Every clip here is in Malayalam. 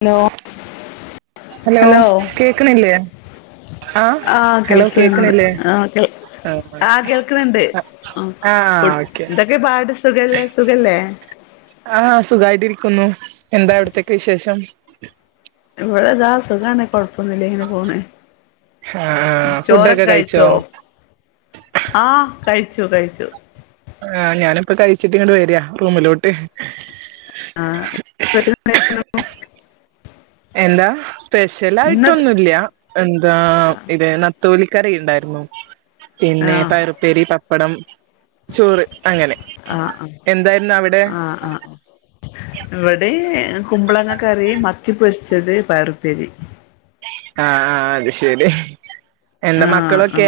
ഹലോ ഹലോ കേക്കണില്ലേ ആഹ് ഹലോ കേൾക്ക്ണ് ണ്ട് കേക്കണില്ലേ ആ കെൾ ആ കേൾക്ക്ണ് ണ്ട് ആഹ് കുട്ടി ഓക്കെ എന്തൊക്കെ പാട് സുഖല്ലേ സുഖല്ലേ ആഹ് സുഖായിട്ട് ഇരിക്കുന്നു എന്തൊക്കെഅവിട്തൊക്കെ വിശേഷം ഇവിടെതാ സുഖാണ് കൊഴപ്പൊന്നില്ല ഇങ്ങനെ പോണ് ആ ആ ഫുഡൊക്കെ കഴിച്ചോ? ആഹ് കഴിച്ചു കഴിച്ചു ആഹ് ഞാനിപ്പോ കഴിച്ചിട്ട് ഇങ്ങട് വരിയാ റൂമിലോട്ട് ആഹ് [unintelligible] എന്താ സ്പെഷ്യൽ ഇന്ന് ആയിട്ടൊന്നൂല്ല എന്താ ഇതെ നത്തോലി കറിയുണ്ടായിരുന്നു പിന്നെ ആഹ് പയറുപ്പേരി പ പ്പടം ചോറ് അങ്ങനെ ആഹ് ആഹ് എന്തായിരുന്നവ്ടെ ആഹ് കുമ്പളങ്ങക്കറി മത്തി പൊരിച്ചത് പഴറുപ്പേരി ആ ആ അത്ശെരി ആ ആ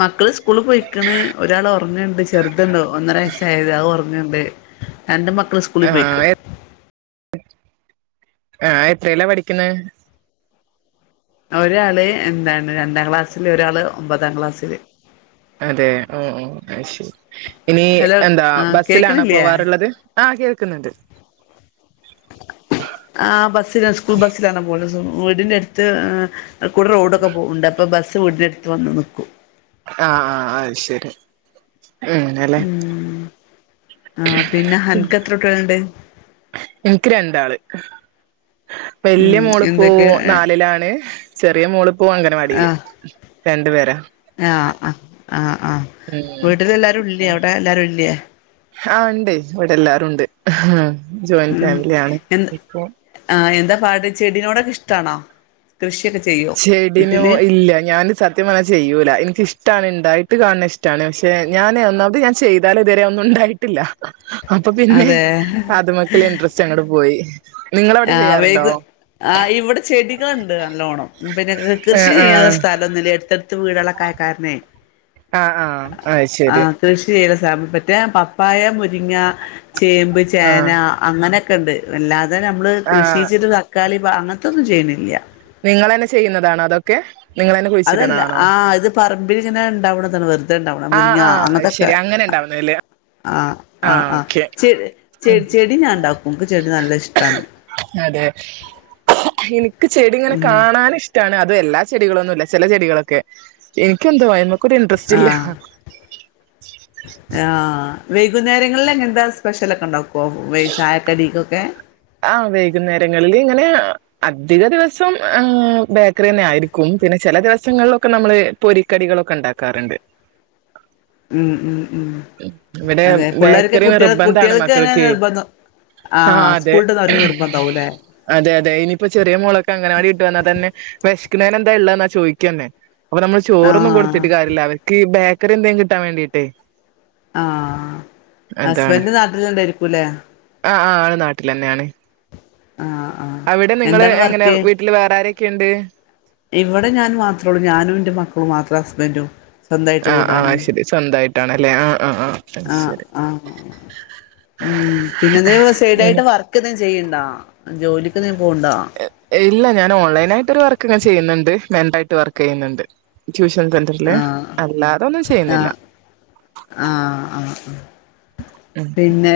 മക്കള് സ്കൂള് പൊയ്ക്ക്ണ് ഒരാള് ഒറങ്ങ്ണ്ട് ചെറുത്ണ്ട് ഒന്നര വയസ്സായിത് അത് ഒറ ങ്ങണ്ട് രണ്ട് മക്ക ക്കള് സ്കൂള് പോയ്ക്ക്ണ് ആ എത്രേലാ പഠിക്കുന്നെ? ഒരാള് എന്താണ് രണ്ടാക്ലാസില് ഒരാള് ഒമ്പതാക്ലാസില് അതെ ഉം ഉം അയ് ശരി. ഇനി ഹലോ എന്താ ആഹ് ബസ്സിലാണോ കേക്ക്ണില്ലേ പോവാറുള്ളത്? ആ കേൾക്കുന്നുണ്ട്. ആ ബസ്സിലാ സ്കൂൾ ബസ്സിലാണ് [unintelligible] വീടിന്റെ അടുത്ത് ആഹ് കൂടെ റോഡൊക്കെ പോവുണ്ട്. അപ്പോ ബസ് സ് വീടിന്റടുത്തു വന്ന് നിക്കും. ആ ആ ആ അയിശേരി അങ്ങനെല്ലേ ആ നിക്ക് രണ്ടാള് വല്യ ഉം മോളിപ്പോ എന്തൊക്കെ നാലിലാണ് ചെറിയ മോളി പ്പോ അംഗനവാടീല് രണ്ട് പേര ആ ആ ആ ആ ഉം വീട്ടിലെല്ലാരുല്ല്യെ അവ്ടെ ല്ലാരൂല്ല്യേ ആ ഇണ്ട് ഇവിടെല്ലാരുണ്ട് ഉം എന്താ ആ എന്താ പാട് ചെടിയോടെക്കെ ഇഷ്ടാണോ കൃഷിയൊക്കെ ചെയ്യോ ചെടിനോ വീട്ടില് ഇല്ല ഞാന് സത്യം പറഞ്ഞാ ചെയ്യൂല എനിക്കിഷ്ടാണ് ഇണ്ടായിട്ട് കാണ്ണേ ഇഷ്ടാണ് പക്ഷെ ഞാന് ഒന്നാമത് ഞാൻ ചെയ്താലിതുവരെ ഒന്നുണ്ടായിട്ടില്ല അപ്പൊ പിന്നെ അതെ അതുമെക്കുള്ള ഇൻട്രെസ്റ്റ് അങ്ങട്പോയി ആ വൈകു ആ ഇവട ചെടികളിണ്ട് നല്ലോ ല്ലോണം പിന്നെ കൃഷി ആഹ് ചെയ്യാനുള്ള ആഹ് സ്ഥലോന്നുല്ല്യ എടുത്ത ത്ത് വീടാളൊക്കായ കാരണേയ് ആഹ് ആഹ് അത് ആ ശരി കൃഷി [unintelligible] ഞാൻ പപ്പായ, മുരിങ്ങ ചേമ്പ്, ആഹ് ചേന അങ്ങന ക്കണ്ട് അല്ലാതെ ഞ്ഞം മ്മള് ആഹ് കൃഷീച്ച്ട്ട് തക്കാളി, പ അങ്ങ തൊന്നും ചെയ്യണില്ല. നിങ്ങളെന്നെ ചെയ്യുന്നതാണോ തൊക്കെ? അതല്ലാ ആ ഇത് പറമ്പില് ങ്ങനെ ണ്ടാവ്ണതാണ് വെർത് ആ ആ അയ്ശരി അങ്ങനെ ണ്ടാവ്ണത് ല്ലേ ആ ആ ആ ചെ ചെടി ചെടി ഞണ്ടാക്കും ഇൻക്ക് ചെടി നല്ല ഇഷ്ട്ടാണ്. ക്ക് ചെടിങ്ങനെ കാണാനിഷ്ട്ടാണ് അത് എല്ലാചെടികളൊന്നൂല്ല ചെല ചെടികളൊക്കെ ഇൻക്കെന്തോ ഐമക്ക് കോരിന്ട്രെസ്റ്റില്ല ആഹ് വൈക്കുന്നേരങ്ങളിലെങ്ങനത്താ സ്പെഷ്യലൊക്കെണ്ടാക്കോ? പ്പോ ചായക്കടീക്കൊ ക്കെ ആഹ് വൈകുന്നേരങ്ങളിലിങ്ങനെ അധികദിവസം ബേക്കറിന്നെ ആയിരിക്കും പിന്നെ ചെല ദിവസങ്ങളിൽ നമ്മള് പൊരിക്കടികളൊക്കെണ്ടാക്കാ റ്ണ്ട്. മ് മ് ഇവടെ ബേക്കറി കുട്ടികൾ നിർബന്ധാണ് കുട്ടികൾക്ക് തന്നെ മക്കൾക്ക് നിർബന്ധം ആ ആഹ് അതെ സ്കൂൾ വിട്ട് വരുന്ന നിർബന്ധാവൂല്ലേ അതെ ഇനിപ്പോ ചെറ്യേ മോളൊക്കെ അംഗവാടി വിട്ട് വന്നാ തന്നെ തിന്നാനെന്താ ഇള്ളേന്നാ ചോയ്ക്കെന്നേ അപ്പ നമ്മള് ചോറൊന്നും ആഹ് കൊട്ത്ത്ട്ട് കാര്യല്ല അവര്ക്ക് ബെ ക്കറി എന്തേലും കിട്ടാം വേണ്ടീട്ട് ആഹ് ഹസ്ബന്റ് നാട്ടില്ണ്ടായിരിക്കുലെ നാട്ടിലെന്നേണ് ആഹ് അവിടെ നിങ്ങള് എന്താണ് എങ്ങനെ വീട്ടില് വേറെന്തേ ക്കെണ്ട് ഇവടെ ഞാൻ മാത്രള്ളൂ ഞാനൂന്റെ മക്കളും മാത്ര ഹസ്ബന്റും സ്വന്തായിട്ട് ആഹ് വീടാണ്. ആഹ് ശരി സ്വന്തായിട്ടാണല്ലേ ആഹ് ആഹ് ആഹ് ആഹ് ശരി ആഹ് മ് പിന്നെ ന്തേലും സൈടായിട്ട് വർക്ക്‌ ചെയ്ണ്ണ്ണ്ടോ? ജോലി [unintelligible] ഇല്ല ഞാൻ ഓൺലൈനായിട്ടോര് വർക്ക്‌ ചെയ്യ്ന്ന്ണ്ട് മെട്രായിട്ട് വർക്കീയ്യ്ന്ന്ണ്ട് ആഹ് ചെയ്യുന്നില്ല ആഹ് ആഹ് ഉം പിന്നെ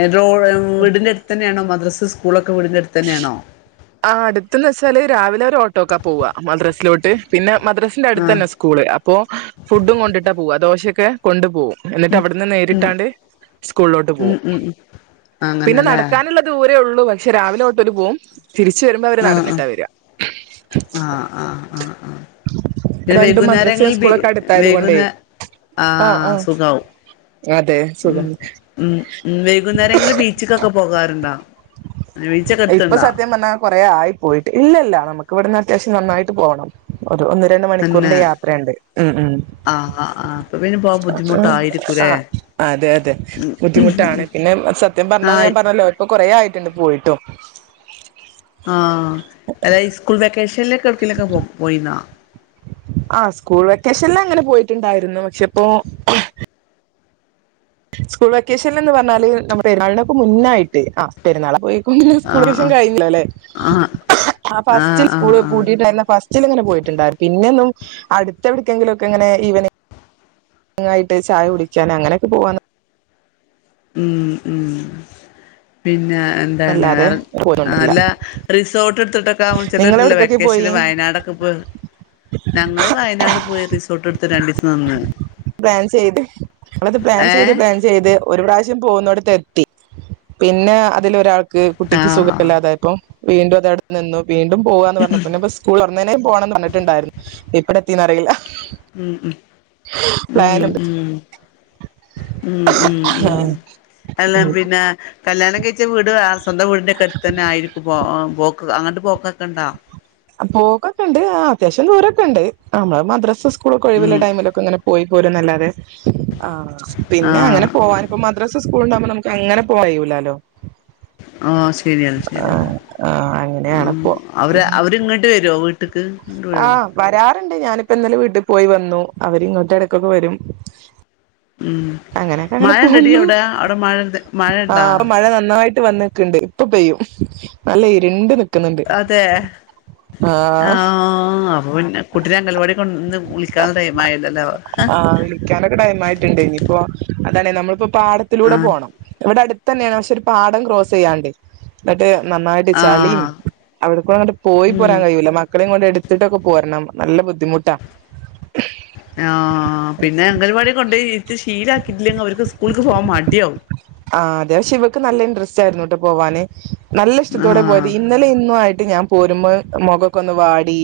വീടിന്റെ എര്തന്നെണോ സ്കൂളും മദ്രാസൊക്കെ സ്കൂൾ ഒക്കെ വീടിനടുത്ത് തന്നെയാണോ ആ അടുത്തുന്ന് വച്ചാല് രാവ രാവിലെ ഓട്ടയ്ക്കാ പോവാ മദ്രസ ഓട്ട പിന്നെ മദ്രസിന്റെ അടുത്ത് ആഹ് തന്നെ സ്കൂൾ അപ്പോ ഫുഡ് കൊണ്ടിട്ടാ പോവാ, ദോശക്ക് ക്കെ കൊണ്ടുപോകും എന്നിട്ട് അവിടുന്നങ് നേരിട്ട് അങ്ങട് സ്കൂളിലേക്ക് ഉം പോകും ഉം സ്കൂളിലേക്ക് ഉം പോകും പിന്നെ അങ്ങനെല്ലേ നടക്കാനുള്ള ദൂരേ ഉള്ളൂ ണ്ട് പക്ഷേ രാവിലെ തൊട്ട അവര് പോവു തിരിച്ചുവരുമ്പോൾ അവരും ആഹ് നടന്നിട്ടാ വരിക ആഹ് ആഹ് ആഹ് ആഹ് ആഹ് പിന്നെ രണ്ടു മദ്രസയിൽ വൈകുന്നേരങ്ങളിൽ ബി സ്കൂൾ ക്കടത്തായതുകൊണ്ടേ വൈകുന്നേ ആ ആ ആഹ് സുഖാവും ഉം വൈകുന്നേരങ്ങളിൽ ബീച്ചിക്കക്ക പോകാറുണ്ടോ ബീച്ചൊക്കെ ഇപ്പോൾ അടുത്ത്ണ്ടോ സത്യം പറഞ്ഞാൽ കു റെ ആയി പോയിട്ട് ഇല്ലില്ല നമുക്ക് ഇവിടുന്ന് അത്യാവശ്യം നന്നായിട്ട് പോകണം ഒരുഒന്ന് രണ്ട് മണിക്കൂർ തന്നെ യാത്രയുണ്ട് ഉം ഉം ആഹ് ആഹ് ആഹ് അപ്പൊ പിന്നെ പോവാൻ ബുദ്ധിമുട്ടായിരിക്കൂല്ലേ അത് അഅതെഅതെ ബുദ്ധിമുട്ടാണ് പിന്നെസത്യം പറഞ്ഞ് ആഹ് ഞാൻപറഞ്ഞല്ലോ ഇപ്പോൾ കുറെയായി [inaudible] ആ ആ അതായത് സ്കൂൾ വെക്കേഷന് [inaudible] ആ സ്കൂൾ വെക്കേഷന് അങ്ങനെ പോയിട്ടുണ്ടായിരുന്നു ക്ഷേ ഇപ്പോൾ സ്കൂൾ വെ ക്കേഷനന്ന പറഞ്ഞാല് നമ്മുടെ വരുന്നതിനു മുന്നേയിട്ടാ പെരുന്നാൾ ആഹ് ആഹ് ആഹ് [inaudible] ച ആഹ് ആഹ് ആഹ് അങ്ങനെ പോയിട്ടുണ്ടായിരുന്നു പിന്നൊന്നും അടുത്ത എവിടെക്കെങ്കിലും ഒക്കെ ഇവനി ആയിട്ട് ചായകുടിക്കാൻ അങ്ങനെയൊക്കെ പോവ ഉം ഉം പിന്നെ എന്താണ് പോവാന്നല്ലാതെ വേറെ പോയിട്ടില്ല അല്ല റിസോർട്ട് നിങ്ങൾ ചിലരൊക്കെ എവിടക്കൊക്കെ വെക്കേഷന് പോയി വയനാട് ഒക്കെപോയി ഞങ്ങൾ വയനാട് പോയി റിസോർട്ട് എടുത്ത് രണ്ടുദിവസം നിന്ന് പ്ലാൻ ചെയ്തു ഞങ്ങൾ അത് പ്ലാൻ ചെയ്ത ഏഹ് പ്ലാൻ ചെയ്തു ഒരു പ്രാവശ്യം പോകുന്നിടത്ത് എത്തി പിന്നെ ഇതിൽ ഒരാൾക്ക് കുട്ടിക്ക് ആഹ് സുഖോല്ല തായപ്പം വീണ്ടെതടുത്ത് നിന്നും വീണ്ടും പോകാന്ന് പറഞ്ഞപ്പ സ്കൂൾ തുറന്ന ഉടനെ പറഞ്ഞിട്ടുണ്ടായിരുന്നു ണ്ടായിരുന്നുന്നിട്ടുണ്ടായിരുന്നു ഇപ്പടെ അറിയില്ല ഉം ഉം പ്ലാനുണ്ട് ഉം ഉം ഉം ഉം അല്ല പിന്നെ കല്യാണം കഴിച്ച വീട് സ്വന്തം വീടിന്റെ അടുത്ത് തന്നെ ആയിരിക്കുമ്പോ പോ അങ്ങട്ട് പൊക്കൊക്കെ ഉണ്ടോ പോവുക്കെണ്ട് അത്യാവിശ്യം ദൂരെക്കൊണ്ട് നമ്മളെ മദ്രസ സ്- സ്‌കൂളൊക്കെ ഒഴിവുള്ള ഉം ടൈമിലൊക്കെ പോയി പോരുന്നല്ലാത്ത- അ പിന്നെ ആഹ് അങ്ങനെ പോവാൻ ഇപ്പോ മദ്രസെ സ്കൂളും ഉണ്ടാവുമ്പോ അങ്ങനെ പോവാ കഴിയിലാല്ലോ അ ശരിയാണ് ശരിയാണ് ആ മ്മ് അങ്ങനെയാണിപ്പോ അവര് ഇങ്ങട്ട് വിട്ടെരൊ [unintelligible] അ വരാറ്- ഞാനിപ്പംന്നലെ വീട്ടിപോയി വന്നു അവര് ഇങ്ങോട്ട് ഇടക്കൊക്കെ വരും മ്മ് അങ്ങനെയൊക്കെ അങ്ങനെ മഴണ്ടെടി പോന്നു അവിടെ അവിടെ മഴൻ്റെ മഴ ഉണ്ടോ? വന്ന്ക്ക്ണ്ട് ഇപ്പോ ചെയ്യും നല്ല ഇര്ണ്ട് നി- അതെ ആ..... പിന്നെ കുട്ടിനെ അങ്കണവാടി- അ വിളിക്കാന്നൊക്കെ ടൈം ആയിട്ട്ണ്ട് ഇനിപ്പം അതാണെ നമ്മളിപ്പോ- പാടത്തിലൂടെ ആഹ് പോണം ഇവിടെടു- ത്തെന്നെണ് പക്ഷേ ഒരു പാടം ക്രോസെയ്യാണ്ട് ന്ന് ട്ട് നന്നായിട്ട് ചളീം ആഹ് അവിട്ക്കൊന്നണ്ട് പോയി ഉം പോരാൻ കയ്യൂല്ല മക്കളെ കൊണ്ട് ട്ട്ട്ടൊക്കെ പോരണം നല്ല മുദ്ധിമുട്ട ട്ട ആ പിന്നെ അങ്കലവാടികൊണ്ടോയി ട്ട് ശീലാക്കിട്ട്ല്ലെങ്കില് ഓല്ക്ക് സ്‌കൂള്ക്ക് പോവാൻ മടിയാവും ആ ത് പഷേ ഇവക്ക് നല്ല ഇൻഡ്രസ്‌റ്റായിരുന്നു ട്ടോ പോവാന് നല്ല ഇഷ്‌ടത്തോടെ പോയത് ആഹ് ഇന്നലേം ഇന്നും ആയിട്ട് ഞാൻ പോരുമ്പോ മൊഗൊക്കൊന്ന് വാടി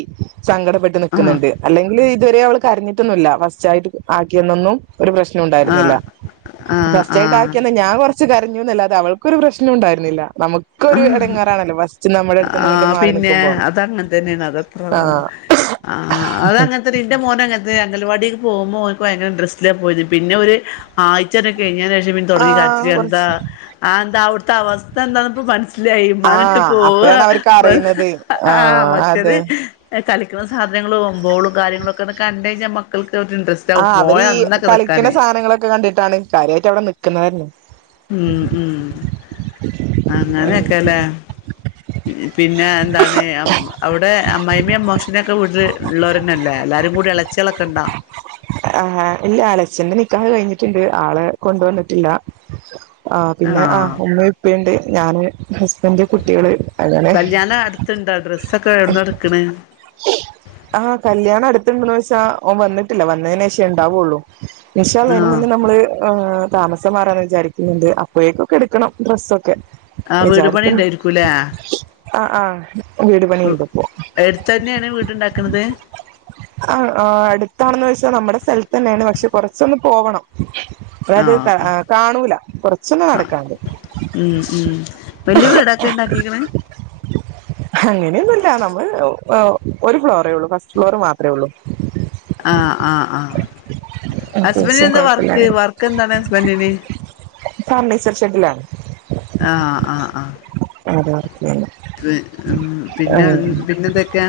സങ്കടപെട്ട് ആഹ് നിക്ക്ന്ന്ണ്ട് അല്ലെങ്കില് ഇത് വെരെ അവള് കരഞ്ഞിട്ടൊന്നുല്ല ഫസ്‌റ്റായിട്ട് ആക്കിന്നന്നും ഒരു പ്രശ്‌ന നവും ണ്ടായിരുന്നില്ല ആഹ് ആഹ് ഫസ്‌റ്റായിട്ടാക്ക്യന്ന് ആഹ് ഞാൻ കൊർച്ച് ച്ച് കരഞ്ഞുന്നല്ലാത്തെ അവൾക്കൊരു പ്രശ്‌നൊണ്ടായിരുന്നില്ല ആ അടുത്ത്ന്ന് ആ ഇങ്ങോട്ട് മാറി പിന്നെ നിക്കുമ്പോ അതങ്ങൻത്തെന്നെണ് അതിപ്പം ആഹ് അ അതങ്ങൻത്തെന്നെ ൻ്റെ മോനും അങ്ങൻത്തെന്നെ അങ്കൽവാടി പോവുമ്പോ ഓന്ക്ക് ഭയങ്കര ഇൻഡ്രസ്റ്റ്ല പോയത് പിന്നെ ഒര് ഒരാഴ്ച്ചേറ്റം കയ്ഞ്ഞെന്റെ പിന്നെതൊടങ്ങി കരച്ച് ആഹ് ല് എന്താ കുറച്ച് അതെന്താ അവ്ട് ത്ത അവസ്ഥ എന്താ പ്പൊ പട്ച്ച് ല്ലാ ഈ ഇമ്മാനെ ഇട്ട് ആഹ് പോവാ അപ്പഴാണ് അവർക്ക് അറിയുന്നത് ആഹ് മറ്റത് അതെ കളിക്കണ സാധനങ്ങള് [unintelligible] കാര്യങ്ങളൊക്കെ ഒന്ന് കണ്ട് കഴിഞ്ഞാ മക്കൾക്ക് ഒരു ഇൻട്രസ്റ്റ് ആവും ആഹ് പോയ അവരീ അന്നൊക്കെ കളിക്ക്ണ നിക്കാന് സാധനങ്ങളൊക്കെ കണ്ടിട്ടാണ് കാര്യായിട്ട് അവിടെ നിക്കുന്നത് തന്നെ. ഉം ഉം ഉം അങ്ങനെയൊക്കെ ല്ലേ? പിന്നെ എന്താണ് അവിടെ അമ്മായിയമ്മയും അമ്മോഷ് നും ഒക്കെ വീട്ടില് ഇള്ളോരന്നല്ലേ എല്ലാരും കൂടി എതളച്ച്യേളൊക്കെ ണ്ടോ? ആഹ് ഇല്ല എളച്ചൻ്റെ നിക്കാഹ് കഴിഞ്ഞിട്ട്ണ്ട് ആളെ കൊണ്ട് വന്നിട്ടില്ല. ആഹ് പിന്നെ ആഹ് ഉമ്മിം ഉപ്പിം ണ്ട്. ഞാന് ഹസ്ബൻഡ് കുട്ടികള് അതാണ്. കല്യാണം അടുത്തുണ്ടോ ഡ്രസ്സൊക്കെ എവിടുന്നാ എടുക്കണ് ആഹ് കല്യാണം അടുത്ത്ണ്ട് ന്ന് വ ച്ചാ ഓൻ വന്നിട്ടില്ല വന്നേനെ ശേ ഇണ്ടാവൊള്ളു. ഇൻശാ അല്ലാഹ് അയിന് ആഹ് മുന്ന് നമ്മള് ഏഹ് താമസം മാറാന്ന് വിചാരിക്ന്നുണ്ട് അപ്പഴേക്കും ഒക്കെ എടുക്കണം ഡ്രസ്സ് ഒ ആഹ് വീട് പണി ഇണ്ടേരിക്കൂലേ? ആഹ് ആഹ്. വീട് പണിണ്ട് ഇപ്പൊ. എടുത്ത് തന്നെയാണ് വീടുണ്ടാക്കണത് അ ആഹ് അടുത്താണോന്ന് ചോദിച്ച നമ്മടെ തന്നെയാണ് പക്ഷേ കുറച്ച് ഒന്ന് പോകണം. അതായത് ക ആഹ് കാണൂല കുറച്ചൊന്നു നടക്കാനുണ്ട് ഉം ഉം വല്യ വീടൊക്കെ ഉണ്ടാക്കിക്കണ് അങ്ങനെയൊന്നുല്ല നമ്മള് ആഹ് ഒരു ഫ്ലോറെ ഉള്ളൂ ഫസ്റ്റ് ഫ്ലോർ മാത്രേയുള്ളൂ. ആഹ് ആഹ്. ആഹ് ഹസ്ബൻഡിന് അത്യാവശ്യം എന്താ വർക്ക് കുഴപ്പമില്ലാതെ വർക്ക് എന്താണ് ഹസ്ബൻഡിന് ഫർണിച്ചർ ഷെഡിലാണ് ആഹ് ആഹ് ആഹ്. അതെയോ ഉം ഉം പിന്നെ പിന്നെന്തൊക്കെ?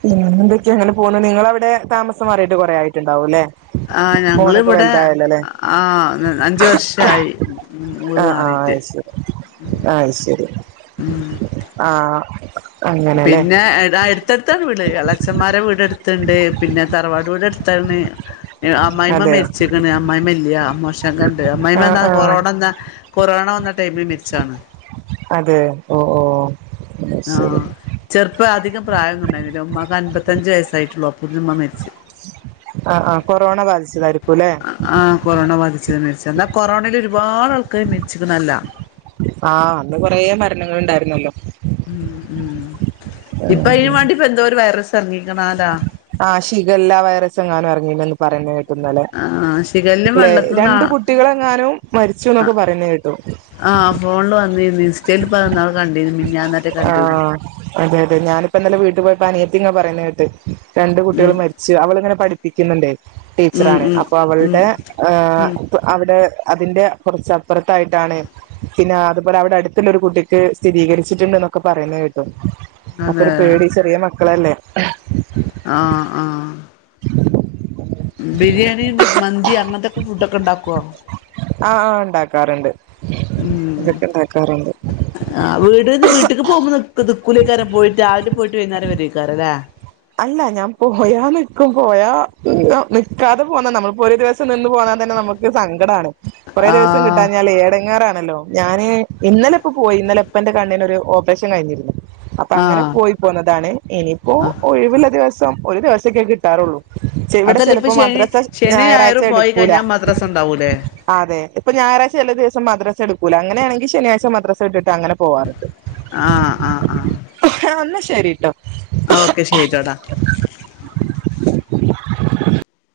പിന്നെന്താ ഇങ്ങനെ പോണ് നിങ്ങളവിടെ താമസം മാറിയോ? ഇപ്പം കൊറേയായിട്ടുണ്ടാവും ല്ലേ? ആഹ് ഞങ്ങളിവിടെ ആഹ് അഞ്ച് വർഷായി ആഹ് ആഹ് മാറീട്ട് അത് ശരി ഉം അത് ശരി ഉം. ആഹ് അങ്ങനെല്ലേ പിന്നെ എട അടുത്തടുത്താണ് വീട് ഇളച്ചമ്മാരെ വീട് അടുത് തുണ്ട് പിന്നെ തറവാട് വീട് അടുത്താണ്. അമ്മായിയമ്മ അതെയോ മരിച്ചിക്കണ് അമ്മായിയമ്മ ഇല്ല അമ്മോഷൻക്കാ ഇണ്ട് അമ്മായിയമ്മ ആഹ് അന്നു ആഹ് കൊറോണ വന്ന കൊറോണ വന്ന ടൈമ് മരിച് ച്ചാണ്. അതെ ഓ ഓ. അത് ശരി ആഹ് ചെറുപ്പ അധികം പ്രായൊന്നും ഉണ്ടായിരുന്നില്ല ഉമ്മാക് അൻപത്തഞ്ച് വയസ്സായിട്ടുള്ളൂ അപ്പൾത്തേക്കും ഉമ്മ മരിച്ച് ആ ആ കൊറോണ ബാധിച്ചതായിരിക്കുലെ മരിച്ചേ അന്നാ കൊറോണയിലൊരുപാട് ആൾക്കാര് മരിച്ചക്കണല്ലോ ആ അന്നും കൊറെ മരണങ്ങളുണ്ടായിരുന്നല്ലോ മ്മ് മ്മ് ഇപ്പ ഈ വണ്ടിപ്പ് എന്തോരു വൈറസ് എറങ്ങീക്കണാലോ ആ ഷിഗല്ല വയറസ് എങ്ങാനും എറങ്ങീണ് പറയണ കേട്ട് ഇന്നലെ ആഹ് ശിഖല്ലും ലേ വെള്ളത്തിന്നാ രണ്ടു കുട്ടികളെങ്ങാനും മരിച്ചുന്നൊക്കെ പറയുന്ന കേട്ടു ഇത് ഇൻസ്റ്റേല് പറയുന്നൊക്കെ കണ്ടീന് ആ അതെ അതെ ഞാനിപ്പിന്നലെ വീട്ടി പോയി അപ്പനിയത്തിങ്ങനെ പറയുന്ന കേട്ട് രണ്ട് ഉം കുട്ടികള് മരിച്ച് അവളിങ്ങനെ പഠിപ്പിക്കുന്നണ്ടേ. ഉം ടീച്ചറാണ് ഉം അപ്പൊ ഉം അവളുടെ ആ ഉം ഇപ്പ അവടെ അതിന്റെ കൊറച്ചപ്പുറത്തായിട്ടാണ്. പിന്നെ അതുപോലെ അവിടെടുത്തുള്ളൊരു കുട്ടിക്ക് സ്ഥിരീകരിച്ചിട്ടുണ്ടെന്ന ഒക്കെ പറയുന്നെ കേട്ടു. അപ്പൊരു പേടി. ചെറിയ മക്കളല്ലേ. ആ ആ ബിരിയാണി [unintelligible] മന്തി അങ്ങനത്തെ ഫുഡോക്കെ ഇണ്ടാക്കുവോ. ആ ആ ഇണ്ടാക്കാറുണ്ട്. മ്മ് ആ വീട്ന്ന് വീട്ട്ക്ക് [unintelligible] കുലിക്കരൻ പോയിട്ടാ രാവിലെ പോയിട്ട് വൈന്നേരം വരയ്ക്കാരം ലേ. അ അല്ല ഞാൻ പോയാ നിക്കും പോയാ നിക്കാതെ പോന്നാ നമ്മളിപ്പോ ഒരു ദിവസം നി ഇന്ന് പോന്നാത്തന്നെ നമുക്ക് സങ്കടാണ് കൊറേ ദിവസം ആഹ് കിട്ടാഞ്ഞാലെ ഏടങ്ങാറാണല്ലോ ഞാന് ഇന്നലെയിപ്പ പോയി ഇന്നലെപ്പന്റെ കണ്ണിനൊരു ഓപ്പറേഷൻ കയിഞ്ഞിരുന്നു. അപ്പ അങ്ങനെ ആഹ് പോയി പോന്നതാണ് ഇനിയിപ്പോ ആഹ് കഴിവ്ള്ള ദിവസം ഒരു ദിവസൊക്കെ കിട്ടാറൊള്ളൂ ചിവിടെ അതല്ല ഇപ്പൊ ചെലപ്പോ ശനി മദ്രസ ശനി ഞായറാഴ്ച ഞായറും പോയി എടുക്കൂല കഴിഞ്ഞാൽ മദ്രസ ഉണ്ടാവൂലേ അതെ ഇപ്പ ഞായറാഴ്ച ചെലദിവസം മദ്രസ്- ച്ചഎടുക്കൂല അങ്ങനെയാണെങ്കി ശനിയാഴ്ച മദ്രസെ വിട്ടിട്ട് അങ്ങനെ പോവാറ്ണ്ട്. ആഹ് ആ ആ ശരീട്ടോ ഓക്കെ ശരിട്ടോ ടാ